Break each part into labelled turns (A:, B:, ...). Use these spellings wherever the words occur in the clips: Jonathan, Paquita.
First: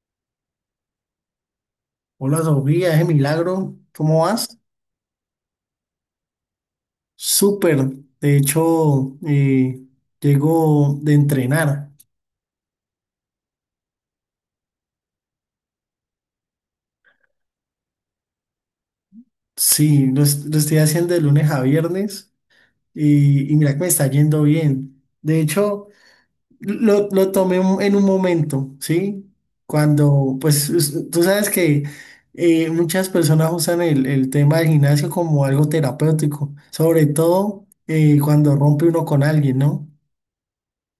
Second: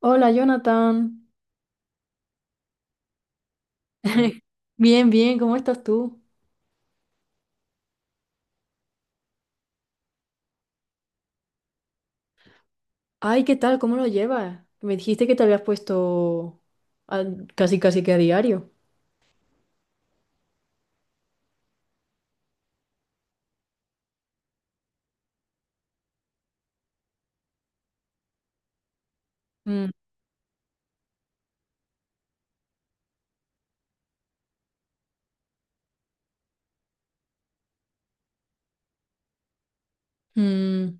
A: Hola, Jonathan.
B: Hola Sofía, ese milagro, ¿cómo vas?
A: Bien, bien, ¿cómo estás tú?
B: Súper, de hecho, llego de entrenar.
A: Ay, ¿qué tal? ¿Cómo lo llevas? Me dijiste que te habías puesto a- casi, casi que a diario.
B: Sí, lo estoy haciendo de lunes a viernes y mira que me está yendo bien. De hecho, lo tomé en un momento, ¿sí?
A: Mm,
B: Pues tú sabes que muchas personas usan el tema del gimnasio como algo terapéutico, sobre todo cuando rompe uno con alguien, ¿no?
A: mm.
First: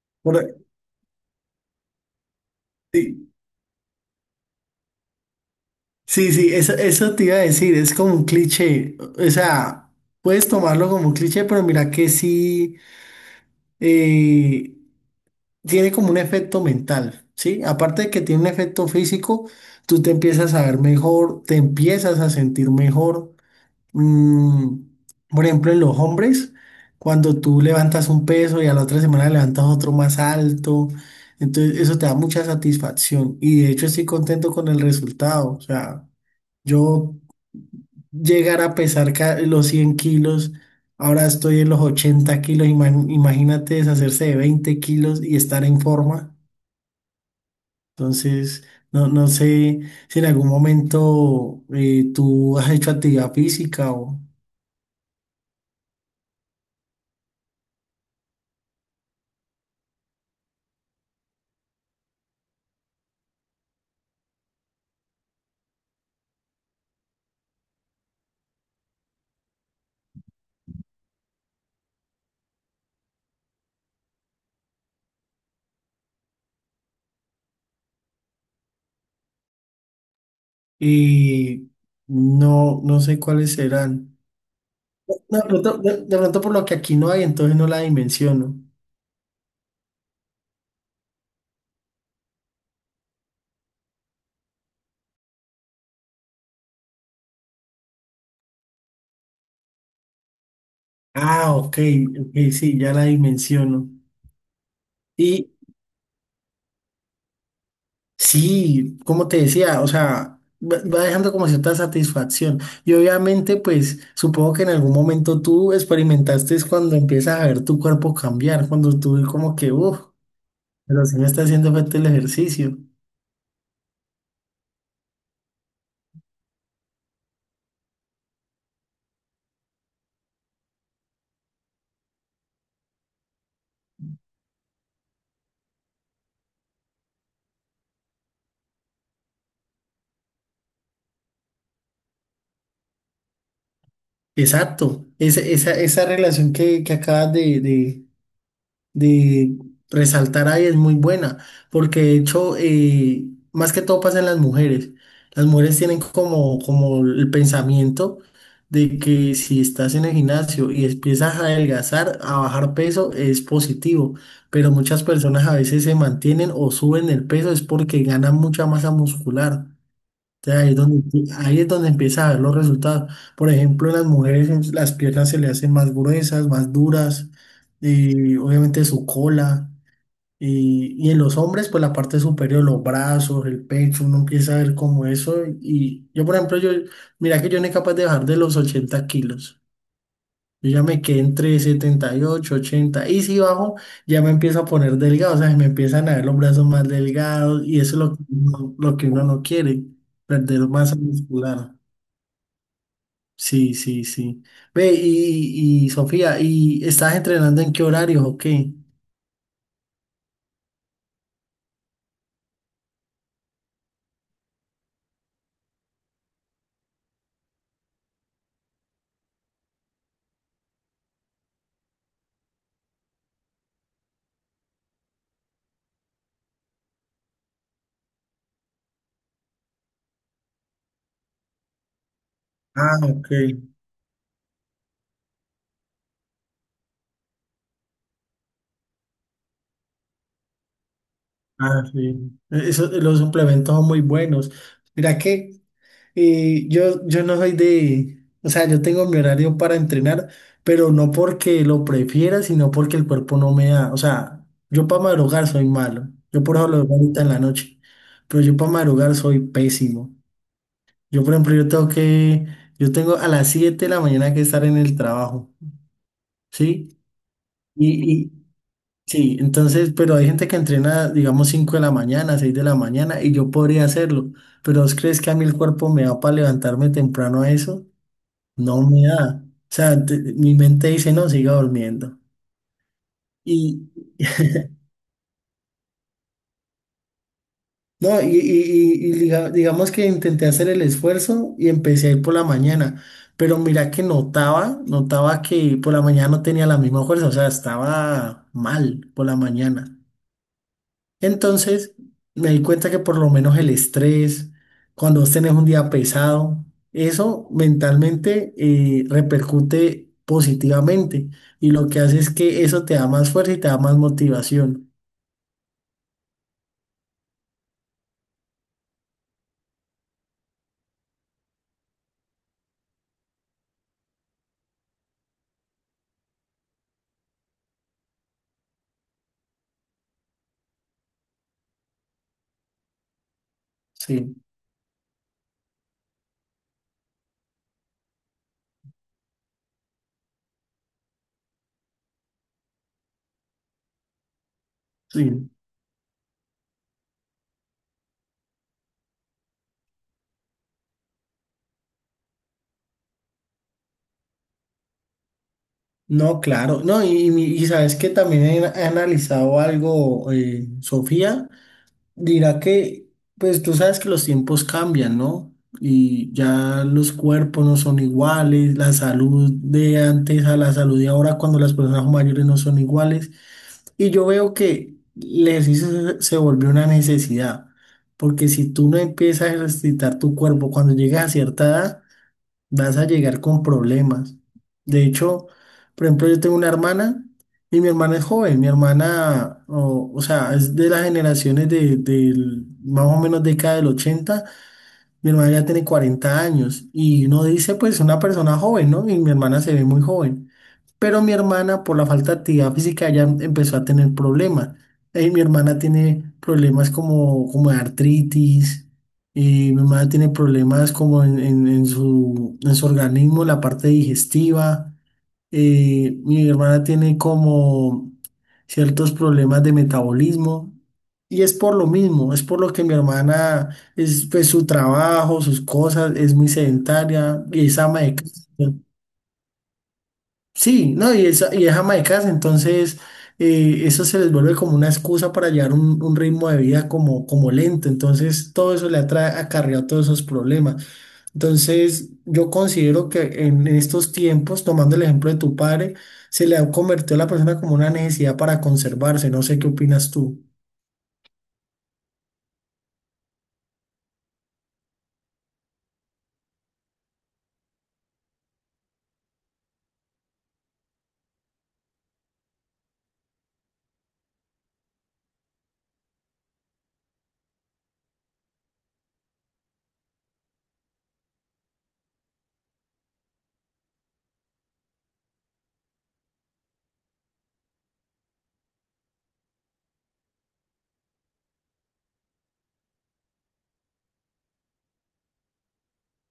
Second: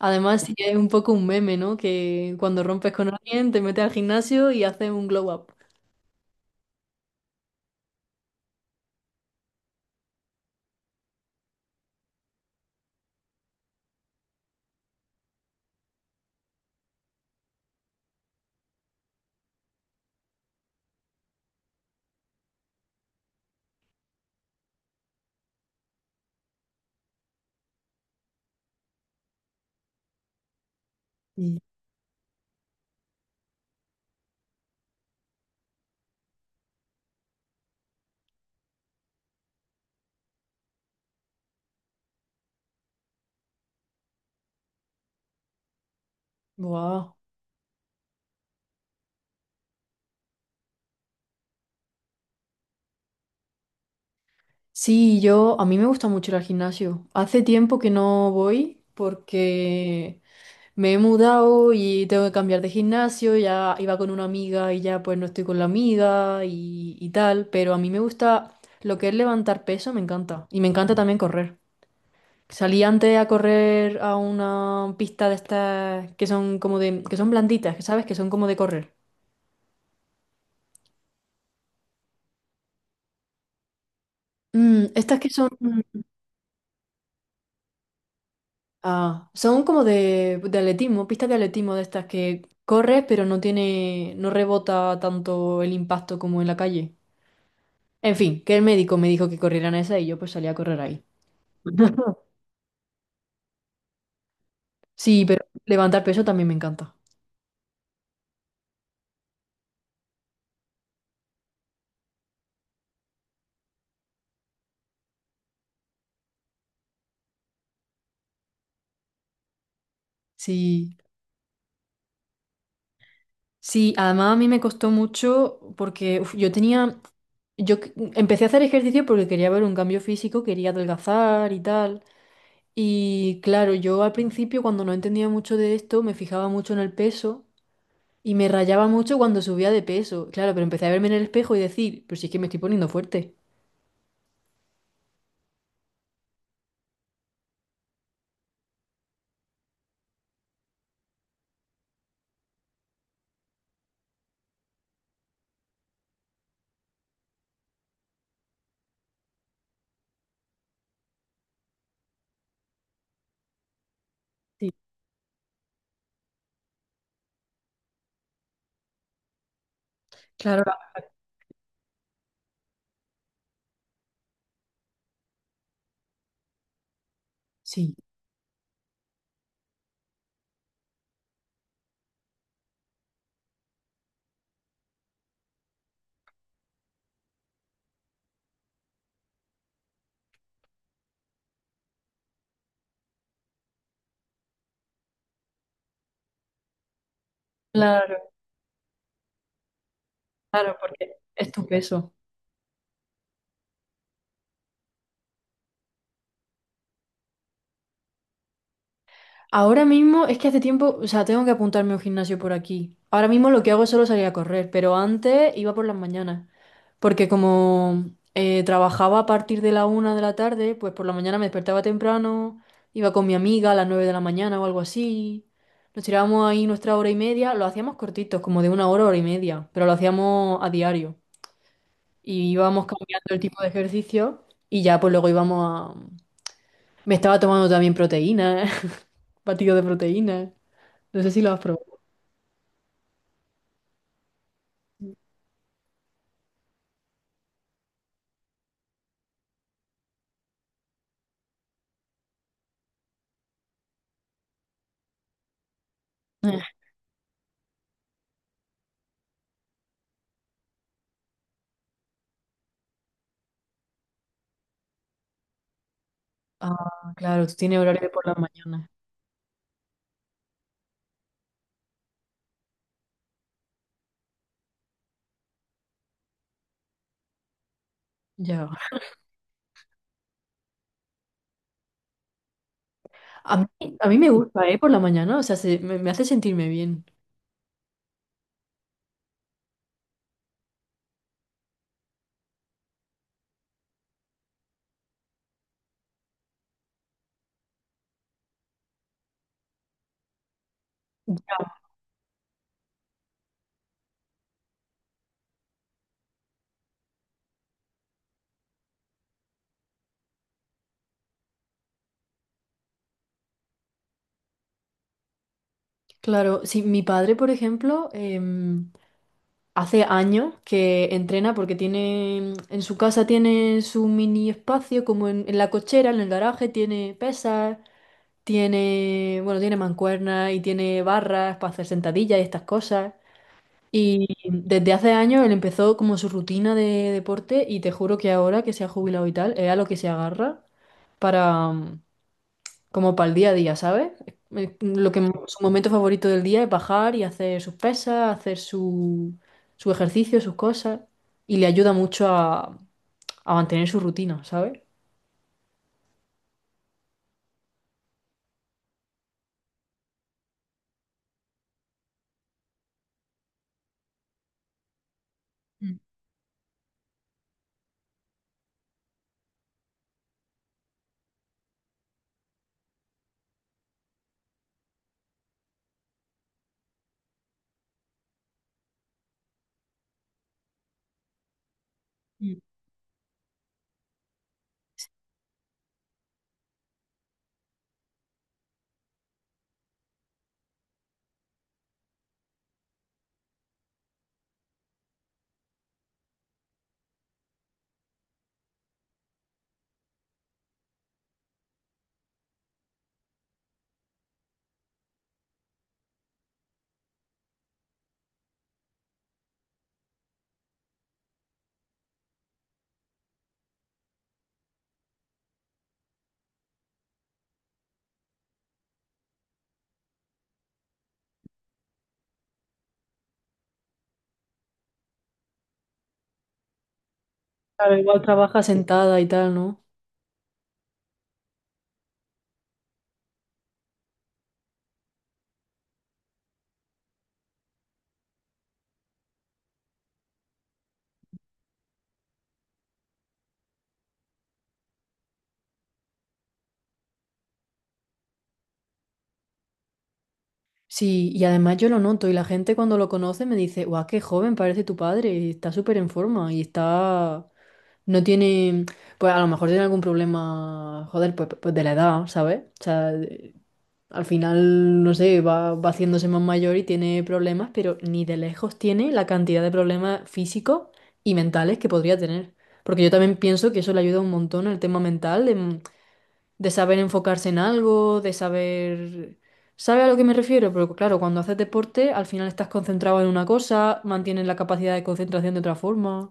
A: Además, sí
B: Por-
A: que es un poco un meme, ¿no? Que cuando rompes con
B: sí.
A: alguien, te metes al gimnasio y haces un glow up.
B: Sí, sí, eso te iba a decir, es como un cliché, o sea, puedes tomarlo como un cliché, pero mira que sí eh, tiene como un efecto mental, ¿sí? Aparte de que tiene un efecto físico, tú te empiezas a ver mejor, te empiezas a sentir mejor. Mm, por ejemplo, en los hombres, cuando tú levantas un peso y a la otra semana levantas otro más alto,
A: Y-
B: entonces eso te da mucha satisfacción y de hecho estoy contento con el resultado, o sea. Yo llegar a pesar los 100 kilos, ahora estoy en los 80 kilos, imagínate deshacerse de 20 kilos y estar en forma.
A: Wow.
B: Entonces, no, no sé si en algún momento tú has hecho actividad física o
A: Sí, a mí me gusta mucho ir al gimnasio. Hace tiempo que no voy porque me he mudado y tengo que cambiar de gimnasio, ya iba con una amiga y ya pues no estoy con la amiga y tal, pero a mí me gusta lo que es levantar peso, me encanta. Y me encanta también correr. Salí antes a correr a una pista de estas que son como de, que son blanditas, que sabes que son como de correr.
B: y no, no sé cuáles serán.
A: Mm, estas que
B: No, de
A: son,
B: pronto, de- de pronto por lo que aquí no hay, entonces no la dimensiono.
A: ah, son como de atletismo, pistas de atletismo de estas que corres pero no tiene, no rebota tanto el impacto como en la calle. En fin, que el médico me dijo que corrieran esa y yo pues salí a correr ahí.
B: Ah, ok, ok, sí, ya la dimensiono.
A: Sí, pero levantar peso también me encanta.
B: Sí, como te decía, o sea, va dejando como cierta satisfacción. Y obviamente, pues supongo que en algún momento tú experimentaste es cuando empiezas a ver tu cuerpo cambiar, cuando tú como que, uff,
A: Sí,
B: pero sí me está haciendo falta el ejercicio.
A: sí, además a mí me costó mucho porque uf, yo tenía, yo que- empecé a hacer ejercicio porque quería ver un cambio físico, quería adelgazar y tal. Y claro, yo al principio cuando no entendía mucho de esto, me fijaba mucho en el peso y me rayaba mucho cuando subía de peso. Claro, pero empecé a verme en el espejo y decir, pues si es que me estoy poniendo fuerte.
B: Exacto, esa relación que acabas de resaltar ahí es muy buena, porque de hecho, más que todo pasa en las mujeres. Las mujeres tienen como el pensamiento de que si estás en el gimnasio y empiezas a adelgazar, a bajar peso, es positivo,
A: Sí,
B: pero muchas personas a veces se mantienen o suben el peso es porque ganan mucha masa muscular. Entonces,
A: claro,
B: ahí es donde empieza a ver los resultados. Por ejemplo, en las mujeres las piernas se le hacen más gruesas, más duras,
A: sí.
B: y obviamente su cola. Y en los hombres, pues la parte superior, los brazos, el pecho, uno empieza a ver como eso. Y yo, por ejemplo, mira que yo no soy capaz de bajar de los 80 kilos. Yo ya me quedé entre 78, 80 y si bajo ya me empiezo a poner delgado, o sea, me empiezan a ver los brazos más delgados y eso es
A: Claro,
B: lo que uno no quiere, perder
A: claro,
B: masa
A: porque es tu
B: muscular.
A: peso.
B: Sí, sí, sí. Ve, y Sofía, ¿y estás entrenando en qué horarios o qué?
A: Ahora mismo es que hace tiempo, o sea, tengo que apuntarme a un gimnasio por aquí. Ahora mismo lo que hago es solo salir a correr, pero antes iba por las mañanas. Porque como trabajaba a partir de la 1 de la tarde, pues por la mañana me despertaba temprano, iba con mi amiga a las 9 de la mañana o algo así. Nos tirábamos ahí nuestra hora y media, lo hacíamos cortitos, como de una hora, hora y media, pero lo hacíamos a diario. Y íbamos
B: Ah,
A: cambiando
B: ok.
A: el tipo de ejercicio y ya pues luego íbamos. Me estaba tomando también proteína, batido de proteína. No sé si lo has
B: Ah,
A: probado.
B: sí. Eso, los suplementos son muy buenos. Mira que. Y yo, no soy de, o sea, yo tengo mi horario para entrenar, pero no porque lo prefiera, sino porque el cuerpo no me da. O sea, yo para madrugar soy malo. Yo por
A: Eh.
B: eso lo veo ahorita en la noche. Pero yo para madrugar soy pésimo. Yo, por ejemplo, yo tengo a las 7 de la mañana que estar en el trabajo, ¿sí?
A: Ah, claro, tú tienes horario de
B: Y,
A: por
B: y
A: la mañana.
B: sí, entonces, pero hay gente que entrena, digamos, 5 de la mañana, 6 de la mañana, y yo podría hacerlo. Pero ¿vos crees que a mí el cuerpo me da para levantarme temprano a eso?
A: Ya.
B: No me da. O sea, mi mente dice, no, siga durmiendo. Y,
A: A mí me gusta, ¿eh? Por la mañana, o sea, me hace sentirme bien.
B: no, digamos que intenté hacer el esfuerzo y empecé a ir por la mañana, pero mira que notaba que por la mañana no tenía la misma fuerza, o sea, estaba mal por la mañana. Entonces, me di cuenta que por lo menos el estrés, cuando vos tenés un día pesado, eso mentalmente repercute positivamente y lo que hace es que eso te da más fuerza y te da más motivación.
A: Claro, sí, mi padre, por ejemplo, hace años que entrena porque tiene, en su casa tiene su mini espacio, como en la cochera, en el garaje, tiene pesas, tiene, bueno, tiene mancuernas y tiene barras para hacer sentadillas y estas cosas. Y
B: Sí,
A: desde hace años él empezó como su rutina de deporte y te juro que ahora que se ha jubilado y tal, es a lo que se agarra para como para el día a día, ¿sabes? Lo que
B: sí.
A: su momento favorito del día es bajar y hacer sus pesas, hacer su, su ejercicio, sus cosas, y le ayuda mucho a mantener su rutina, ¿sabes?
B: No, claro. No, y sabes que también he analizado algo, Sofía. Dirá que, pues tú sabes que los tiempos cambian, ¿no?
A: Mm,
B: Y ya los cuerpos no son iguales, la salud de antes a la salud de ahora cuando las personas mayores no son iguales. Y yo veo que el ejercicio se volvió una necesidad, porque si tú no empiezas a ejercitar tu cuerpo cuando llegas a cierta edad,
A: mm.
B: vas a llegar con problemas. De hecho, por ejemplo, yo tengo una hermana y mi hermana es joven, mi hermana, o sea, es de las generaciones de, más o menos década del 80. Mi hermana ya tiene 40 años y uno dice, pues, una persona joven, ¿no? Y mi hermana se ve muy joven. Pero mi hermana, por la falta de actividad física, ya empezó a tener problemas. Mi hermana tiene problemas como, como de artritis, mi hermana tiene problemas como en su organismo, la parte digestiva. Mi hermana tiene como ciertos problemas de metabolismo. Y es por lo mismo, es por lo que mi hermana, es, pues su trabajo, sus cosas, es muy sedentaria y es
A: Claro,
B: ama de
A: igual
B: casa.
A: trabaja sentada y tal, ¿no?
B: Sí, no, y es ama de casa, entonces eso se les vuelve como una excusa para llevar un ritmo de vida como, como lento, entonces todo eso le ha acarreado todos esos problemas. Entonces yo considero que en estos tiempos, tomando el ejemplo de tu padre, se le ha convertido a la persona como una necesidad para conservarse, no sé qué opinas tú.
A: Sí, y además yo lo noto y la gente cuando lo conoce me dice, guau, qué joven parece tu padre, y está súper en forma y está... No tiene... Pues a lo mejor tiene algún problema, joder, pues, pues de la edad, ¿sabes? O sea, al final, no sé, va, va haciéndose más mayor y tiene problemas, pero ni de lejos tiene la cantidad de problemas físicos y mentales que podría tener. Porque yo también pienso que eso le ayuda un montón al tema mental, de saber enfocarse en algo, de saber... ¿Sabe a lo que me refiero? Pero claro, cuando haces deporte, al final estás concentrado en una cosa, mantienes la capacidad de concentración de otra forma.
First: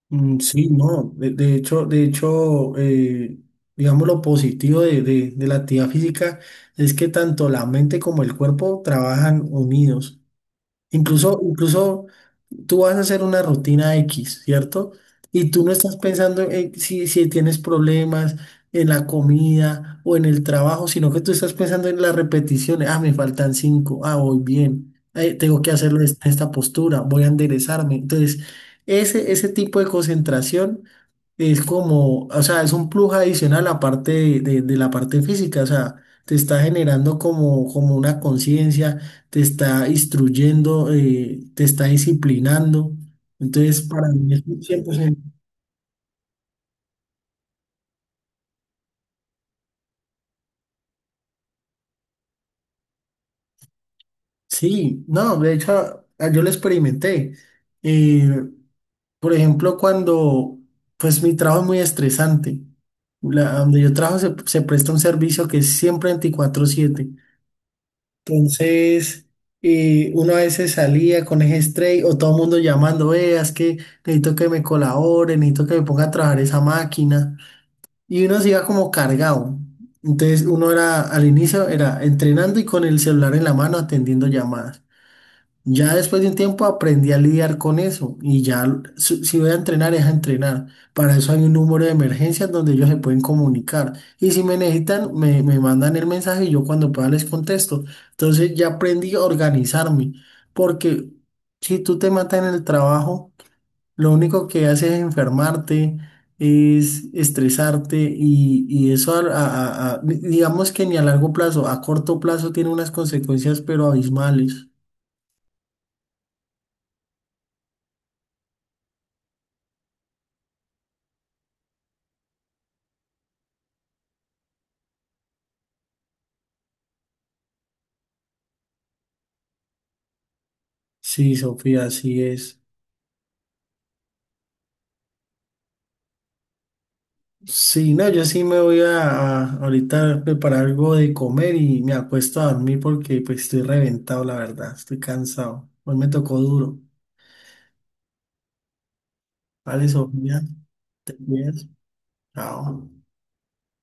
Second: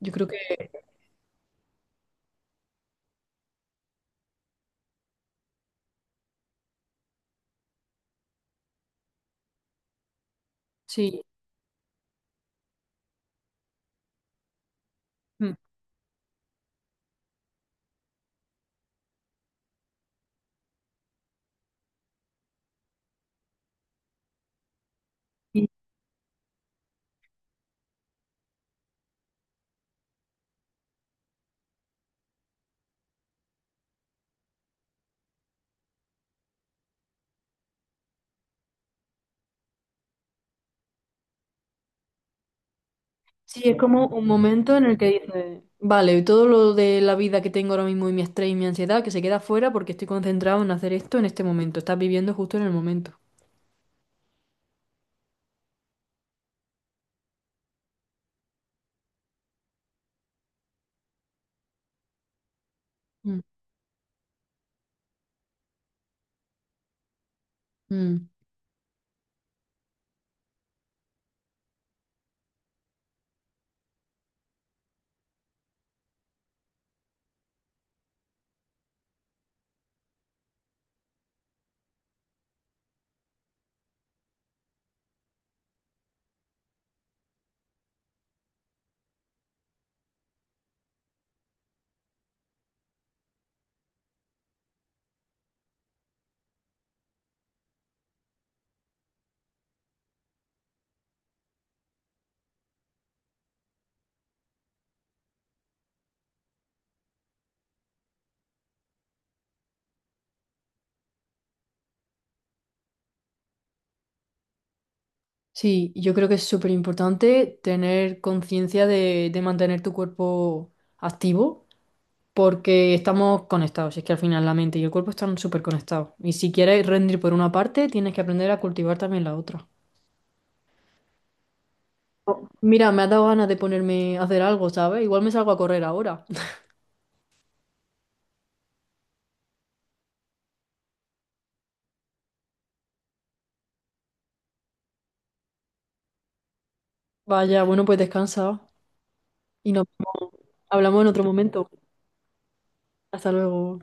A: Yo creo
B: Mm,
A: que
B: sí, no, de hecho, digamos lo positivo de, de la actividad física es que tanto la mente como el cuerpo trabajan unidos.
A: sí.
B: Incluso tú vas a hacer una rutina X, ¿cierto? Y
A: Mm.
B: tú no estás pensando en si tienes problemas en la comida o en el trabajo, sino que tú estás pensando en las repeticiones. Ah, me faltan cinco. Ah, voy bien. Tengo
A: Sí,
B: que hacerlo en esta postura. Voy a enderezarme. Entonces, ese tipo de concentración. Es como, o sea, es un plus adicional aparte de la parte física, o sea, te está generando como una conciencia, te está instruyendo, te está disciplinando.
A: sí, es
B: Entonces,
A: como
B: para
A: un
B: mí es un
A: momento en el que
B: 100%.
A: dices, vale, y todo lo de la vida que tengo ahora mismo y mi estrés y mi ansiedad que se queda fuera porque estoy concentrado en hacer esto en este momento. Estás viviendo justo en el momento.
B: Sí, no, de hecho, ah, yo lo experimenté. Eh, por ejemplo, pues mi trabajo es muy estresante.
A: Mm.
B: Donde yo trabajo se presta un servicio que es siempre 24/7.
A: Mm.
B: Entonces, uno a veces salía con ese estrés o todo el mundo llamando, veas que necesito que me colaboren, necesito que me ponga a trabajar esa máquina. Y uno se iba como cargado. Entonces, uno era, al inicio era entrenando y con el celular en la mano atendiendo llamadas. Ya después de un tiempo aprendí a lidiar con eso y ya si voy a entrenar es a entrenar. Para eso hay un número de emergencias donde ellos se pueden comunicar y si me necesitan me mandan el mensaje y yo cuando pueda les contesto. Entonces ya aprendí a organizarme porque si tú te matas en el trabajo, lo único que haces es enfermarte, es estresarte y eso digamos que ni a largo plazo, a corto plazo tiene unas consecuencias pero abismales.
A: Sí, yo creo que es súper importante tener conciencia de mantener tu cuerpo activo porque estamos conectados, es que al final la mente y el cuerpo están súper conectados. Y si quieres rendir por una parte, tienes que aprender a cultivar también la otra.
B: Sí, Sofía, así
A: Oh,
B: es.
A: mira, me ha dado ganas de ponerme a hacer algo, ¿sabes? Igual me salgo a correr ahora.
B: Sí, no, yo sí me voy a ahorita a preparar algo de comer y me acuesto a dormir porque pues estoy reventado, la verdad, estoy cansado. Hoy me tocó duro.
A: Vaya, bueno, pues descansa y nos
B: Vale, Sofía,
A: hablamos en
B: te
A: otro
B: cuidas.
A: momento.
B: Chao.
A: Hasta luego.